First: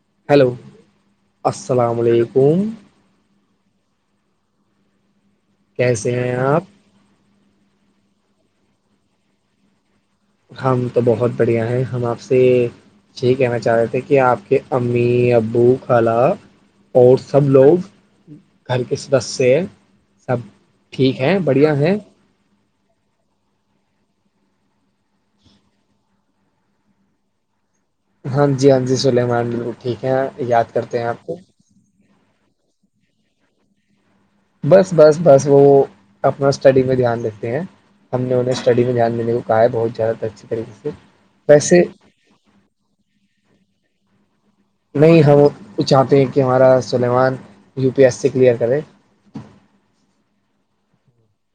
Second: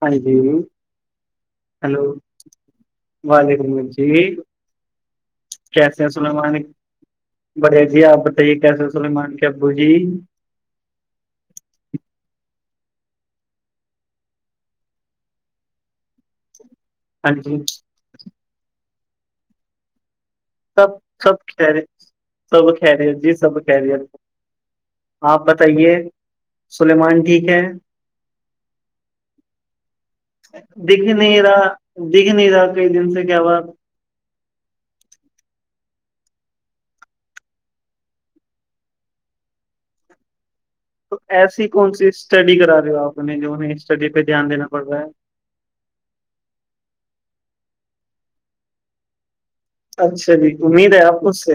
ہاں جی ہیلو السلام ہیلو علیکم وعلیکم جی کیسے ہیں السلام علیکم بڑھیا جی آپ بتائیے کیسے سلمان کے ابو جی ہم تو بہت بڑھیا ہیں ہم آپ سے یہی کہنا چاہ رہے تھے کہ آپ کے امی ابو خالہ اور ہاں سب جی لوگ گھر کے سدس سے سب ٹھیک سب ہے بڑھیا خیر ہے سب خیریت جی سب خیریت آپ بتائیے سلیمان ٹھیک ہے ہاں جی ہاں جی سلیمان بالکل ٹھیک ہے یاد کرتے ہیں دکھ آپ کو نہیں رہا دکھ نہیں رہا کئی دن سے کیا ہوا بس بس بس وہ اپنا اسٹڈی میں دھیان دیتے ہیں ہم نے انہیں اسٹڈی میں دھیان دینے کو کہا ہے بہت زیادہ اچھی طریقے سے تو ایسی ویسے کون سی اسٹڈی کرا رہے ہو آپ نے جوہیں اسٹڈی پہ دھیان دینا پڑ رہا نہیں ہے ہم وہ چاہتے ہیں کہ ہمارا سلیمان یو پی ایس سے کلیئر کرے اچھا جی امید ہے آپ کو اسے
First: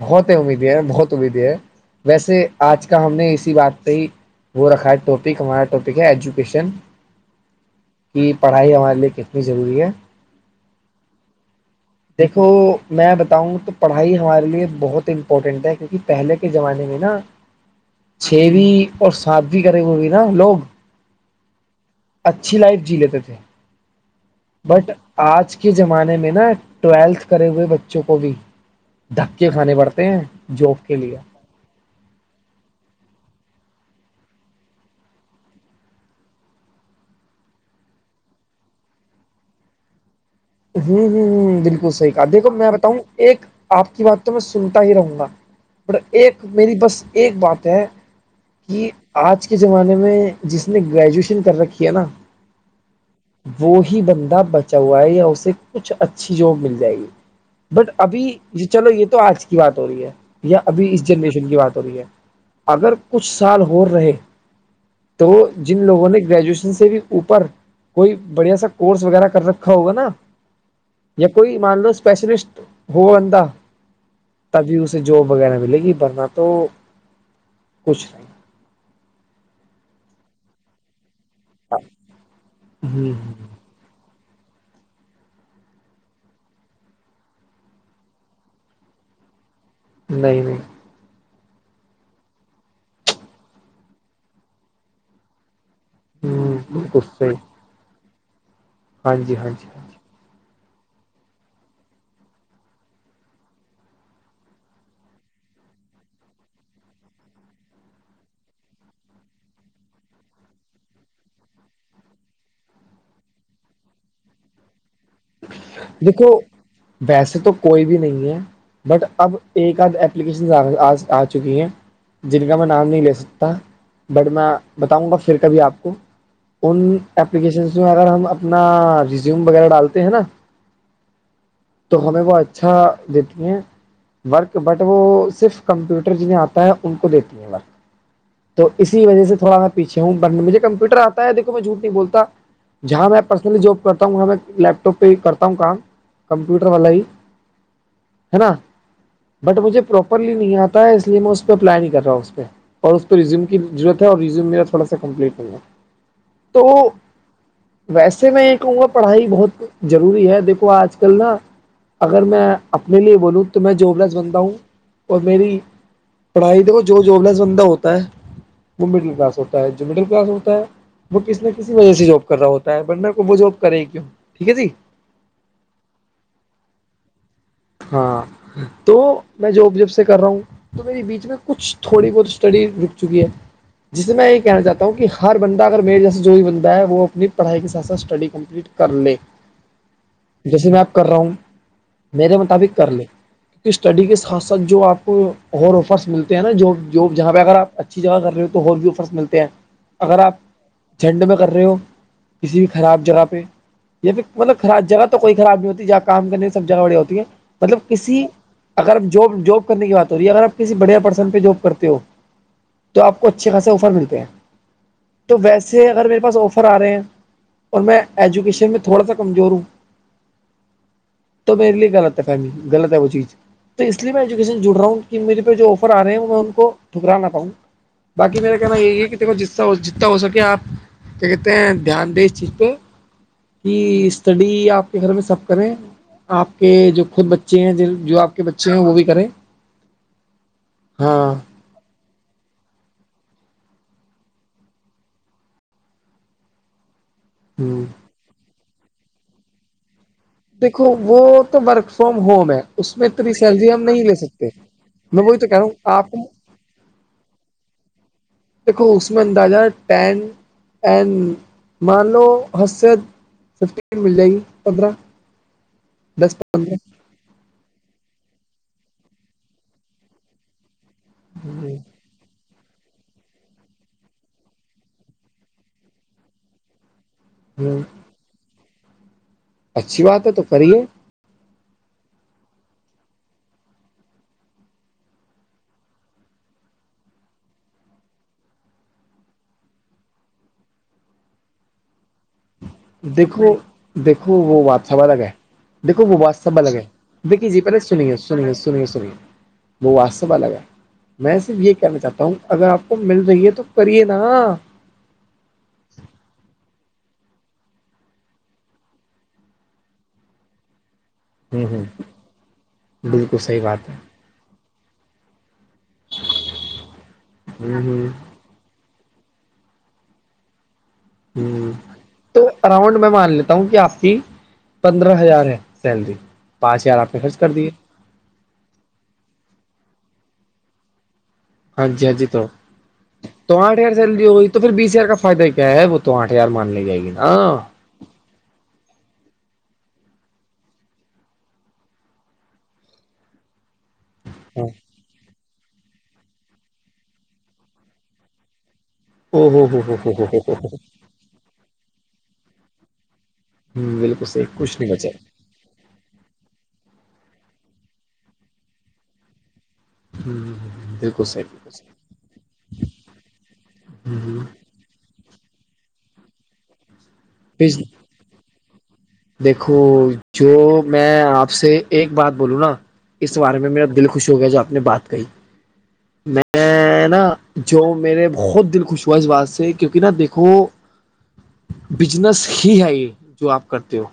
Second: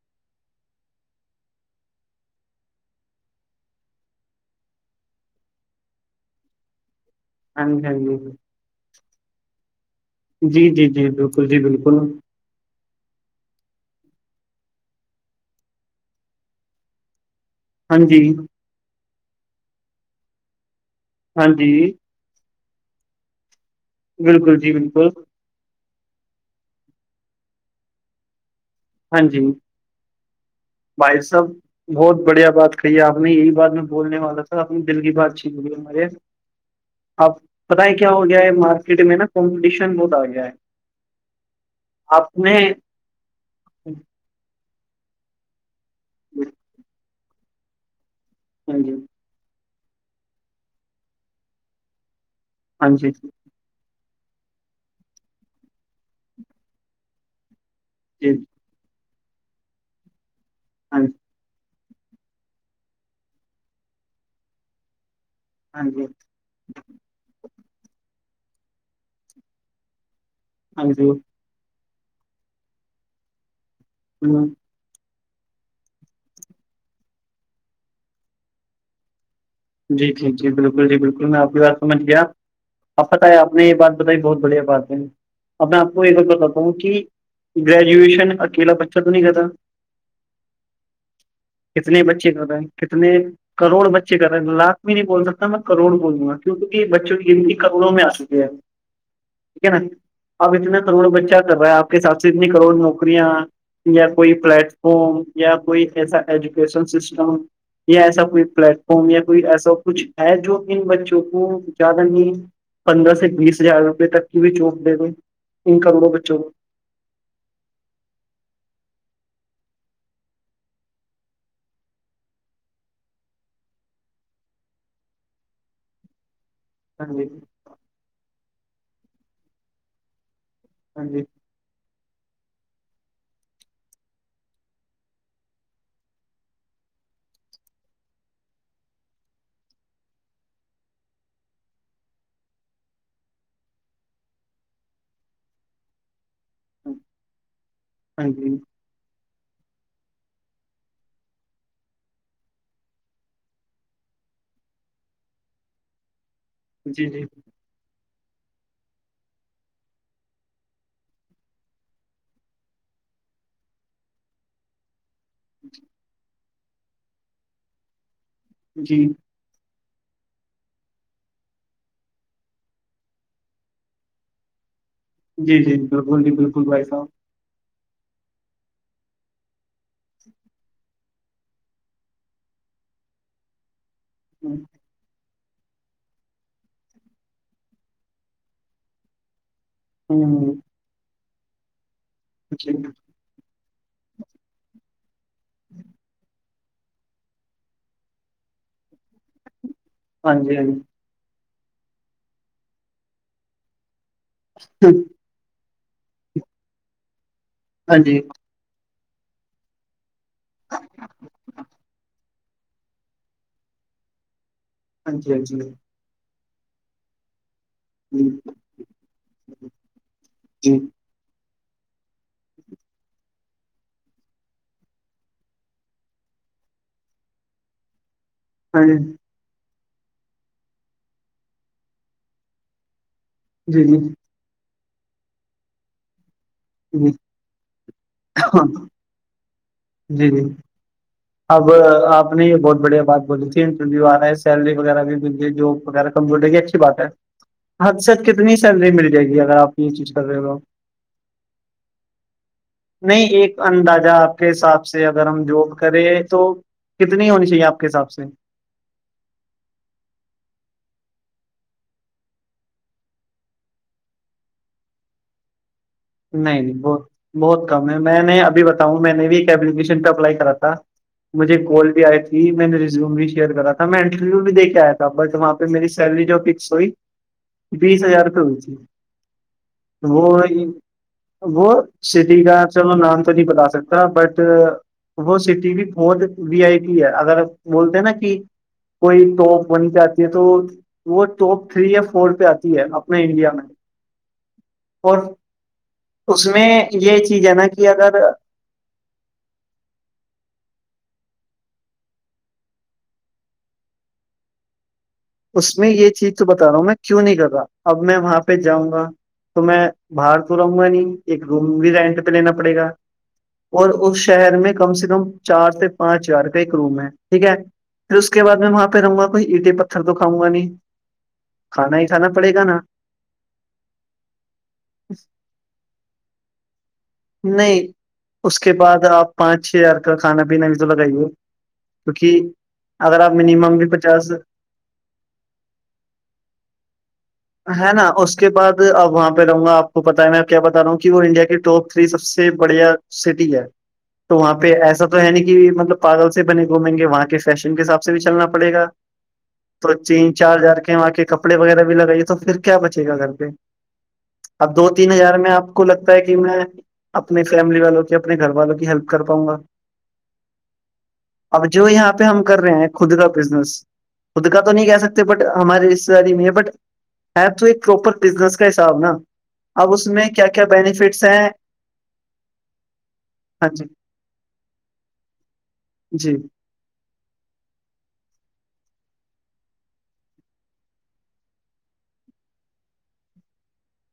بہت ہے امیدیں ہیں بہت امیدیں ہیں ویسے آج کا ہم نے اسی بات پہ ہی وہ رکھا ہے ٹاپک ہمارا ٹاپک ہے ایجوکیشن کی [inaudible] پڑھائی ہمارے لیے کتنی ضروری ہے جی جی جی بالکل جی بالکل دیکھو میں بتاؤں تو پڑھائی ہمارے لیے بہت امپورٹینٹ ہے کیونکہ پہلے کے زمانے میں نا ہاں جی چھویں اور ساتویں کریں گےنا ہم لوگ ہاں جی اچھی لائف جی لیتے تھے بالکل جی بٹ بالکل آج کے زمانے میں نا ٹویلتھ کرے ہوئے بچوں کو بھی ہاں جی دھکے کھانے پڑتے ہیں جاب کے لیے بھائی صاحب بہت بڑھیا بات کہی ہے آپ نے یہی بات میں بولنے والا تھا اپنی دل کی بات چھین ہمارے آپ پتہ ہے کیا ہو گیا ہے مارکیٹ میں نا کمپٹیشن بہت آ گیا ہے ہوں ہوں ہ بالکل صحیح کہ آپ دیکھو نے میں بتاؤں ایک آپ کی بات تو میں سنتا ہی رہوں گا پر ایک میری بس ایک بات ہے ہاں کہ جی آج کے زمانے میں جس نے گریجویشن کر رکھی ہے نا ہاں جی وہی بندہ بچا ہوا ہے یا اسے کچھ اچھی جاب مل جائے گی بٹ ابھی جی یہ چلو یہ تو آج کی بات ہو رہی ہے یا ابھی اس ہاں جی جنریشن کی بات بڑھیا اگر کچھ سال ہو رہے تو جن ہاں جی لوگوں نے گریجویشن سے بھی اوپر کوئی بڑھیا سا کورس وغیرہ کر رکھا ہوگا نا [inaudible] یا کوئی مان لو اسپیشلسٹ ہو بندہ ہاں تبھی اسے جاب وغیرہ ملے گی ورنہ تو کچھ نہیں جی ٹیھک جی بالکل جی بالکل میں آپ کی بات سمجھ گیا آپ ہ پتہ ہے آپ نے یہ بات بتائے بہت بڑھیا بات ہے اب میں آپ کو یہ بات بتاتا ہوں کہ گریجویشن اکیلا بچہ تو نہیں کرتا نہیں نہیں کتنے بچے کر رہ ہیں کتنے کروڑ بچے کرتے لاکھ میں نہیں بول سکتا میں کروڑ بولوں گا ہوں کیوںک کہ بالکل بچے صحیح گنتی کروڑوں میں آ چکے ہیں ہاں جی ہاں ٹھیک جی ہے نا ہاں جی آپ اتنا کروڑ بچہ کر رہے ہیں آپ کے حساب سے اتنی کروڑ نوکریاں یا کوئی پلیٹ فارم یا کوئی ایسا ایجوکیشن سسٹم یا ایسا کوئی پلیٹ فارم یا کوئی ایسا کچھ ہے جو ان بچوں کو زیادہ نہیں پندرہ سے بیس ہزار روپے تک کی بھی چوک دے گئی دیکھو ویسے تو کوئی بھی نہیں ہے بٹ اب ایک آد اپلیکیشن آ چکی ہیں جن کا میں نام نہیں لے سکتا بٹ میں بتاؤں گا پھر کبھی آپ کو ان ہاں جی اپلیکیشنس میں اگر ہم اپنا ریزیوم وغیرہ ڈالتے ہیں نا ہاں جی تو ہمیں وہ اچھا دیتی ہیں ورک بٹ وہ صرف کمپیوٹر جنہیں آتا ہے ان کو دیتی ہیں ورک تو اسی وجہ سے تھوڑا پیچھے ہوں بن مجھے کمپیوٹر آتا ہے دیکو میں جھوٹ نہیں بولتا جہاں میں پرسنلی جاب کرتا ہوں وہاں میں لیپ ٹوپ پہ کرتا ہوں کام کمپیوٹر والا ہی ہاں ہے نا جی بٹ مجھے پراپرلی نہیں آتا ہے اس لیے میں اس پہ پلان ہی کر رہاوں اس پہ اور اس کو ریزیوم کی ضروت اور ریزیوم میرا تھوڑا س کمپلیٹ ہوا تو جی جی ویسے میں یہ کہوں گا پڑھائی بہت ضروری ہے دیکھو آج کل نا اگر میں اپنے لیے بولوں تو میں جوب لس بندتا ہوں اور میری پڑھائی دو جو جوبلس بندہ ہوتا ہے وہ جی مڈل کلاس ہوتا ہے جو مڈل کلاس ہوتا ہے وہ کسی نہ کسی وجہ سے جاب کر رہا ہوتا ہے ورنہ وہ جاب کرے کیوں ٹھیک ہے جی جی جی بالکل جی بالکل بھائی صاحب ہاں تو میں جاب جب سے کر رہا ہوں تو میے بیچ میں کچھ تھوڑی بہت اسٹڈی رک چکی ہے جس سے میں یہ کہنا چاہتا ہوں کیونکہ ہر بندہ اگر میرے جیسے جو بھی بندہ ہے وہ اپنی پڑھائی کے ساتھ ساتھ اسٹڈی کمپلیٹ کر لے ہوں جیسے میں اب کر رہا ہوں میرے جی مطابق کر لیں کیکہ اسٹڈی کے ساتھ ساتھ جو آپ کو اور آفرس ملتے ہیں نا جو جوب جہاں پہ اگر آپ اچھی جگہ کر رہے ہو تو ہو بھی آفرس ملتے ہیں اگر آپ ہاں جی ہاں جھنڈ میں کر رہے ہو کسی بھی خراب جگہ پہ یا پھر مطلب خراب جی جگہ کوئی خراب نہیں ہوتی ج آپ کام کرنے سب جگہ بڑی ہوتی ہیں مطلب ہاں جی کسی اگر ج جاب کرنے کی بات ہو رہی ہے اگر آپ کسی بڑھیا پرسن پہ جاب کرتے ہو تو آپ کو اچھے خاصے آفر ملتے ہیں ہاں جی تو ہاں جی ویسے اگر میرے پاس آفر آ رہے ہیں اور میں ایجوکیشن میں تھوڑا سا کمزور ہوں جی تو میرے لیے غلط ہے فمی غلط ہے وہ چیز تو اس لیے میں ایجویشن جڑ رہا ہوں کہ میرے پہ جو آفر آے ہیں وہ میں ان کو ٹھکرا نہ پاؤں بقی میرے کہنا ہاں جی یہ کہ دیکھو ج جتنا ہو سکے آپ کیا کہتے ہیں دھیان دیں اس چیز پہ کہ جی جی اسٹڈی آپ کے گھر میں سب کریں آپ کہ جو خود بچے ہیں جو آپ کے بچے ہیں وہ بھی کریں جی ہاں اب آپ نے یہ بہت بڑھیا بات بولی تھی انٹرویو آ رہا ہے سیلری وغیرہ بھی مل ہے جو وغیرہ کمزٹر اچھی بات ہے ہ اوثت کتنی سیلری مل جائے گی اگر آپ یہ چیز کر رہےا دیکھو وہ تو ورک فرام ہوم ہے اس میں نہیں اتنی ایک سیلری ہم نہیں لے اندازہ آپ سکتے کے حساب سے میں اگر وہی ہم تو کہہ رہا ہوں جاب آپ کریں تو کتنی ہونی چاہیے آپ کے حساب سے دیکھو اس میں اندازاٹینمان لو حست [unintelligible] فف مل جائے گی پندرہ [unintelligible] دس نہیں پندرہ بہت بہت کم ہے میں نے ابھی بتاؤں میں نے بھی ایک اییکیشن پی اپلائی کرا تھا مجھے کال بھی آئی تھی میں نے ریزوم بی شیئر کرا تھا می انٹرویو بھی دے کے آیا تھا بٹ وہاں پہ میری سیلری جو فکس ہوئی [unintelligible] ہ بیس ہزار روپ ہوے اچھی بات ہے تو کریے وہ سٹی کا چلو نام تو نہیں بتا سکتا پر وہ سٹی بھی بہحت وی آئی پی ہے اگر بولتے ہیں نا کہ کوئی تو ون پہ آتی ہے تو وہ تو فری اف فور پہ آت دیکھو دیکھو وہ بات سب اور الگ ہے دیکھو وہ بات اس سب میں لگ ہے یہ چیز دیکھیے ہے جی نا پہلے کہ سنیے اگر سنیے سنیے سنیے وہ بات سب الگ ہے میں صرف یہ کہنا چاہتا ہوں اگر آپ کو مل رہی ہے تو کریے نا اس میں یہ چیز تو بتا رہا ہوں میں کیوں نہیں کر رہا اب میں وہاں پہ جاؤں گا تو میں باہر تو رہوں گا نہیں ایک ہوں روم ہوں بھی رینٹ پہ لینا پڑے گا بالکل صحیح اور بات ہے اس شہر میں کم سے کم چار سے پانچ ہزار کا ایک روم ہے ٹھیک ہے ہ ہ پھر اس کو اس کے بد میں وہاں پہ رہوں گا کوئی اینٹ پتھر تو کھاؤ گا نہیں ہ کھانا ہی کھانا تو پڑے گا نا اراؤنڈ میں مان لے ہوں کہ آپ کی پندرہ ہزار ہے سیلری پانچ ہزار آپ نے خرچ کر دیے نہیں اس کے بعد آپ پانچ چھ ہزار کا کھانا پینا بھی تو لگائیے ہاں جی ہاں جی کیونکہ تو اگر آپ تو آٹ منیمم بھی ہزار سیلری پچاس ہو گئی تو پھر بیس ہزار کا فائدہ کیا ہے وہ تو آٹ ہزار مان لی جائے گی ہاں ہے نا اس کے بعد اب وہاں پہ رہوں آپ کو پتا ہے میں کیا بتا رہا ہوں کہ وہ انڈیا کے ٹپ تھری سب سے بڑھیا سٹی ہے تو وہاں پہ ایسا تو ہے ن کہ مطلب پاگل سے بنے گھومیں گے وہاں کے فیشن کے حساب سے بھی چلنا پڑےا او ہو ہو تو ہو ہو تین ہو چار ہو ہزار کے وہاں کے کپڑے وغیرہ بھی لگائیے تو پھر کیا بچے گا گھر پہ بالکل صحیح اب کچھ دو نہیں بچے تین ہزار میں آپ کو لگتا ہے کہ میں اپنے فیملی والوں کی اپنے گھر والوں کی ہیلپ کر پاؤں گا بالکل صحیح اب بالکل جو یہاں پہ ہم کر رہے ہیں خود کا بزنس خود صحیح کا تو نہیں کہہ سکتے بٹ ہماریے شاری میں ہے بٹ ہے تو ایک پروپر بزنس کا حساب نا اب اس دیکھو میں کیا کیا جو میں بینیفٹس ہیں آپ سے ایک بات بولوں نا اس بارے ہاں میں میرا جی دل خوش ہو گیا جو آپ نے بات کہی جی میں میں نا جو میرے بہت دل خوش ہوا اس بات سے کیونکہ نا دیکھو بزنس ہی ہے یہ جو آپ کرتے ہو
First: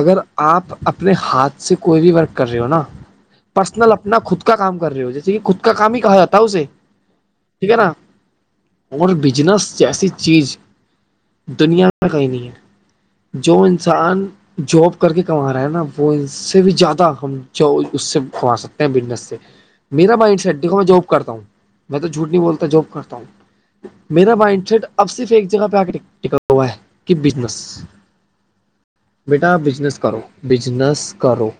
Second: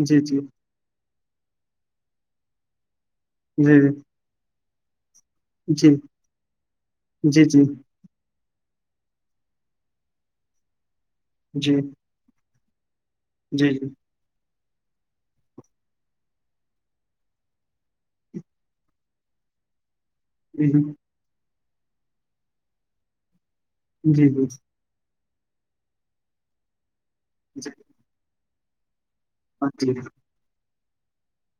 اگر جی جی آپ اپ اپنے ہاتھ سے کوئی بھی ورک کر رہے ہو نا جی پرسنل اپنا خود کا کام کر رہے ہو جی ج خود کا کام جی ہی کہا جاتا اسے جی جی ٹھیک ہے جی نا اور بجنس جیسی چیز دنیا میں کہیں نہیں ہے جو جی جی انسان جاب کر کے کما رہا ہے نا وہ ان سے بھی زیادہ ہم جو اس سے بکواس ہیں بزنس سے میرا مائنڈ دیکھو جی میں جاب کرتا ہوں میں تو جھوٹ نہیں بولتا جاب کرتا ہوں جی میرا جی مائنڈ سیٹ اب صرف ایک جگہ پہ آ ٹکا ہوا ہے کہ بزنس جی بیٹا ہاں جی بزنس کرو بزنس کرو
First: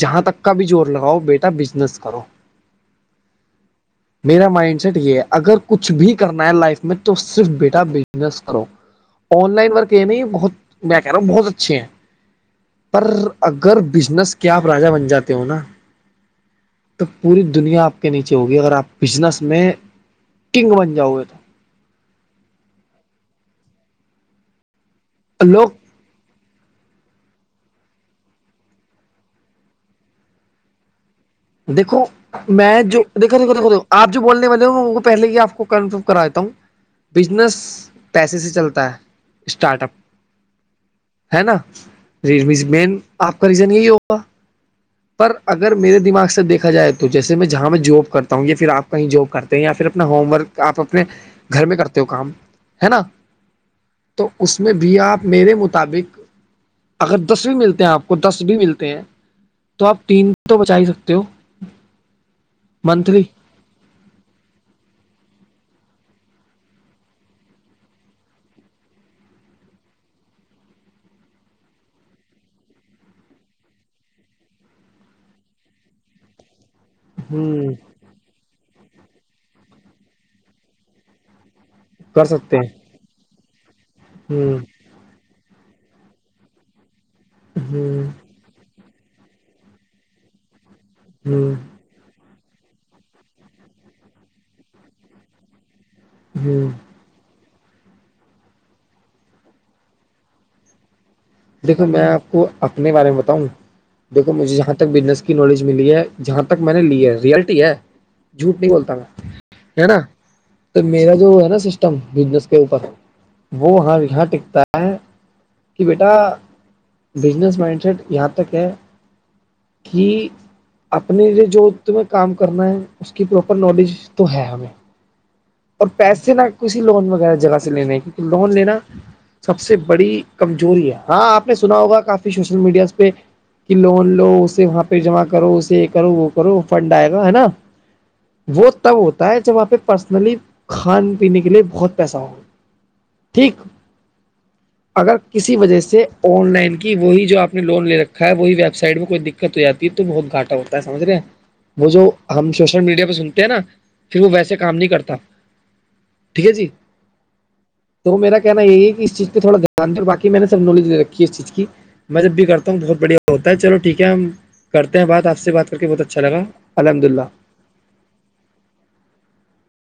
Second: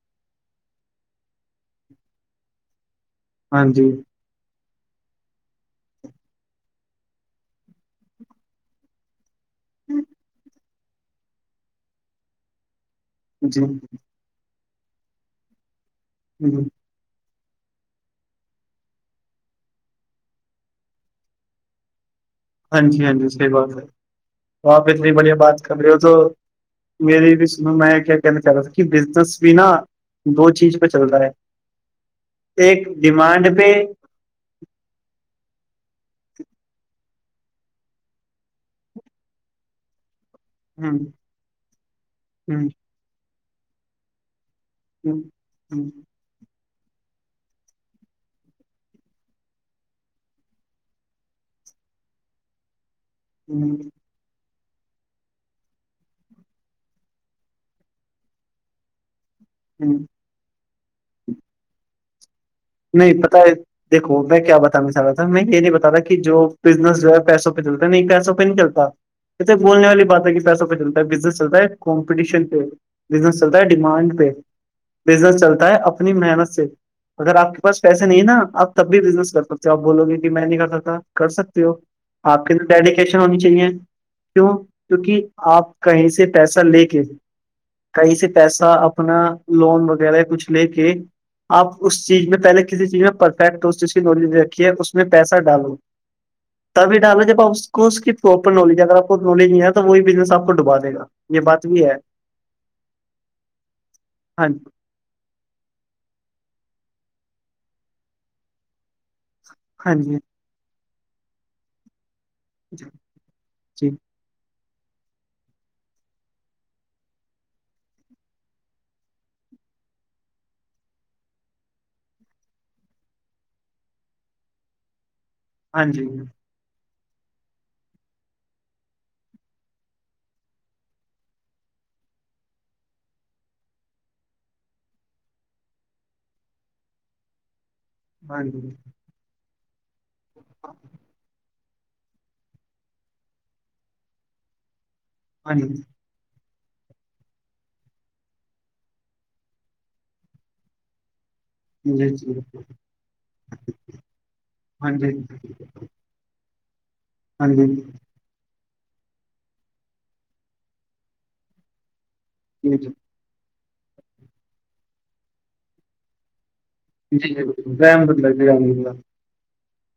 جہاں تک کا بھی زور لگاؤ بیٹا بزنس کرو ہاں جی میرا مائنڈ سیٹ یہ ہے اگر کچھ بھی کرنا ہے لائف میں تو صرف بیٹا بزنس کرو آن لائن ورک یہ نہیں بہت میں کہہ رہا ہوں بہت اچھے ہیں پر جی جی اگر بزنس کے آپ راجا بن جاتے ہو نا جی ج تو پوری دنیا آپ کے نیچے ہوگی اگر آپ بزنس میں کنگ بن جاؤ گے تو ہاں جی ہاں جی صحیح بات ہے تو آپ اتنی بڑھیا بات لوگ کر رہے ہو تو میرری بھی س میں کیا کہنا چاہ رہا تھا کہ بزنس بھی نہا دو چیز پہ چل رہا ہے دیکو میں ایک جو دیکھو دیکھو ڈیمانڈ دیکھو پہ دیک آپ بولنے والے میں وہ پہلے ہی آ کو کنفرم کراتا ہوں بزنس پیسے سے چلتا ہے اسٹارٹ اپ ہ ہے نا ریلمی ہ مین آپ کا ریزن یہی ہوگا پر اگر ہ میرے دماغ سے دیکھا جائے تو تو جیسے میں جہاں میں جاب کرتا ہوں یا پھر آپ کہیں جاب کرتے ہیں یا پھر اپنا ہوم ورک آپ اپنے گھر میں کرتے ہو کام ہے نا ہی تو اس میں بھی آپ میرے مطابق اگر دس بھی ملتے ہیں آپ کو دس بھی ملتے ہیں تو ہ آپ تین تو بچا ہی سکتے ہو منتھلی نہیں پتہ ہے دیکھو میں کیا بتانا چاہ رہا تھا میں یہ نہیں بتا رہا کہ جو بزنس جو ہے پیسوں پہ چلتا نہیں پیسوں پہ نہیں چلتا ا تو بولنے والی بات ہے کہ پیسہ پہ چلتا ہے بزنس چلتا ہے کمپٹیشن پ بزنس چلتا ہے ڈیمانڈ پہ بزنس چلتا ہے اپنی محنت سے اگر آپ ہوں پاس پیسے نہیں ہے نا آپ تب بھی بزنس کر سکتے ہو آپ بولو گے کہ میں نہیں کر سکتا کر سکتی ہو کر آپ سکتے کےدر ہیں ڈیڈیکیشن ہونی چاہیے کیوں ہوں کیونکہ آپ کہیں سے پیسہ لے کے ہوں کہیں سے پیسہ اپنا لون وغیرہ کچھ لے کے ہوں آپ اس چیز میں پہلے کسی چیز میں پرفیکٹ اس چیز کی نوی رکھی ہے اس میں پیسہ ڈالو جی تبھی ڈالو جب آپ کو اس کی پراپر نالج ہے اگر آپ کو نالج نہیں آ تو وہی بزنس آپ کو ڈبا دےا دیکھو میں آپ کو اپنے بارے میں بتاؤں دیکھو ہاں مجھے یہاں ک بزنس کی نالج ملی ہے جہاں تک میں نے لی ہے ریلٹی ہے جھوٹ نہیں بولتا میں ہے ہاں نا جی تو میرا جو ہے نا سسٹم بزنس اوپر وہ جی ہاں یہاں ٹکتا ہے کہ بیٹا بزنس مائنڈ سیٹ یہاں تک ہے کہ اپنے لیے جو تمہیں کام کرنا ہے اس کی پراپر نالج تو ہے ہمیں ہاں اور جی پیسے نہ کسی لون وغیرہ جگہ سے لینے ہیں کیونکہ لون لینا سب سے بڑی کمزوری ہے ہاں آپ نے سنا ہوگا کافی سوشل میڈیاز پہ کہ لون لو اسے وہاں پہ جمع کرو اسے یہ کرو وہ کرو فنڈ آئے گا ہے نا ہاں وہ جی تب ہوتا ہے جب وہاں پہ پرسنلی کھان پینے کے لیے بہت پیسہ ہوگا ٹھیک اگر ہاں کسی جی وجہ سے آن لائن کی وہی جو آپ نے لون لے رکھا ہے وہی ویب سائٹ میں کوئی دقت ہو جاتی ہے تو بہت گھاٹا ہوتا ہے سج رہے ہیں وہ جی جو جی ہم سوشل میڈیا پہ سنتے ہیں نا پھر وہ ویسے کام نہیں ہاں جی کرتا ٹھیک ہے جی ہاں جی تو میرا کہنا یہی ہے کہ اس چیز پہ تھوڑا دھیان دیں اور باقی میں نے سب نالج دے رکھی اس چیز کی میں جب بھی کرتا جی ہوں جی بہت بڑھیا ہوتا ہے چلو ٹھیک ہے ہم کرتے ہیں بات آپ سے بات کر کے بہت اچھا لگا الحمد للہ [inaudible]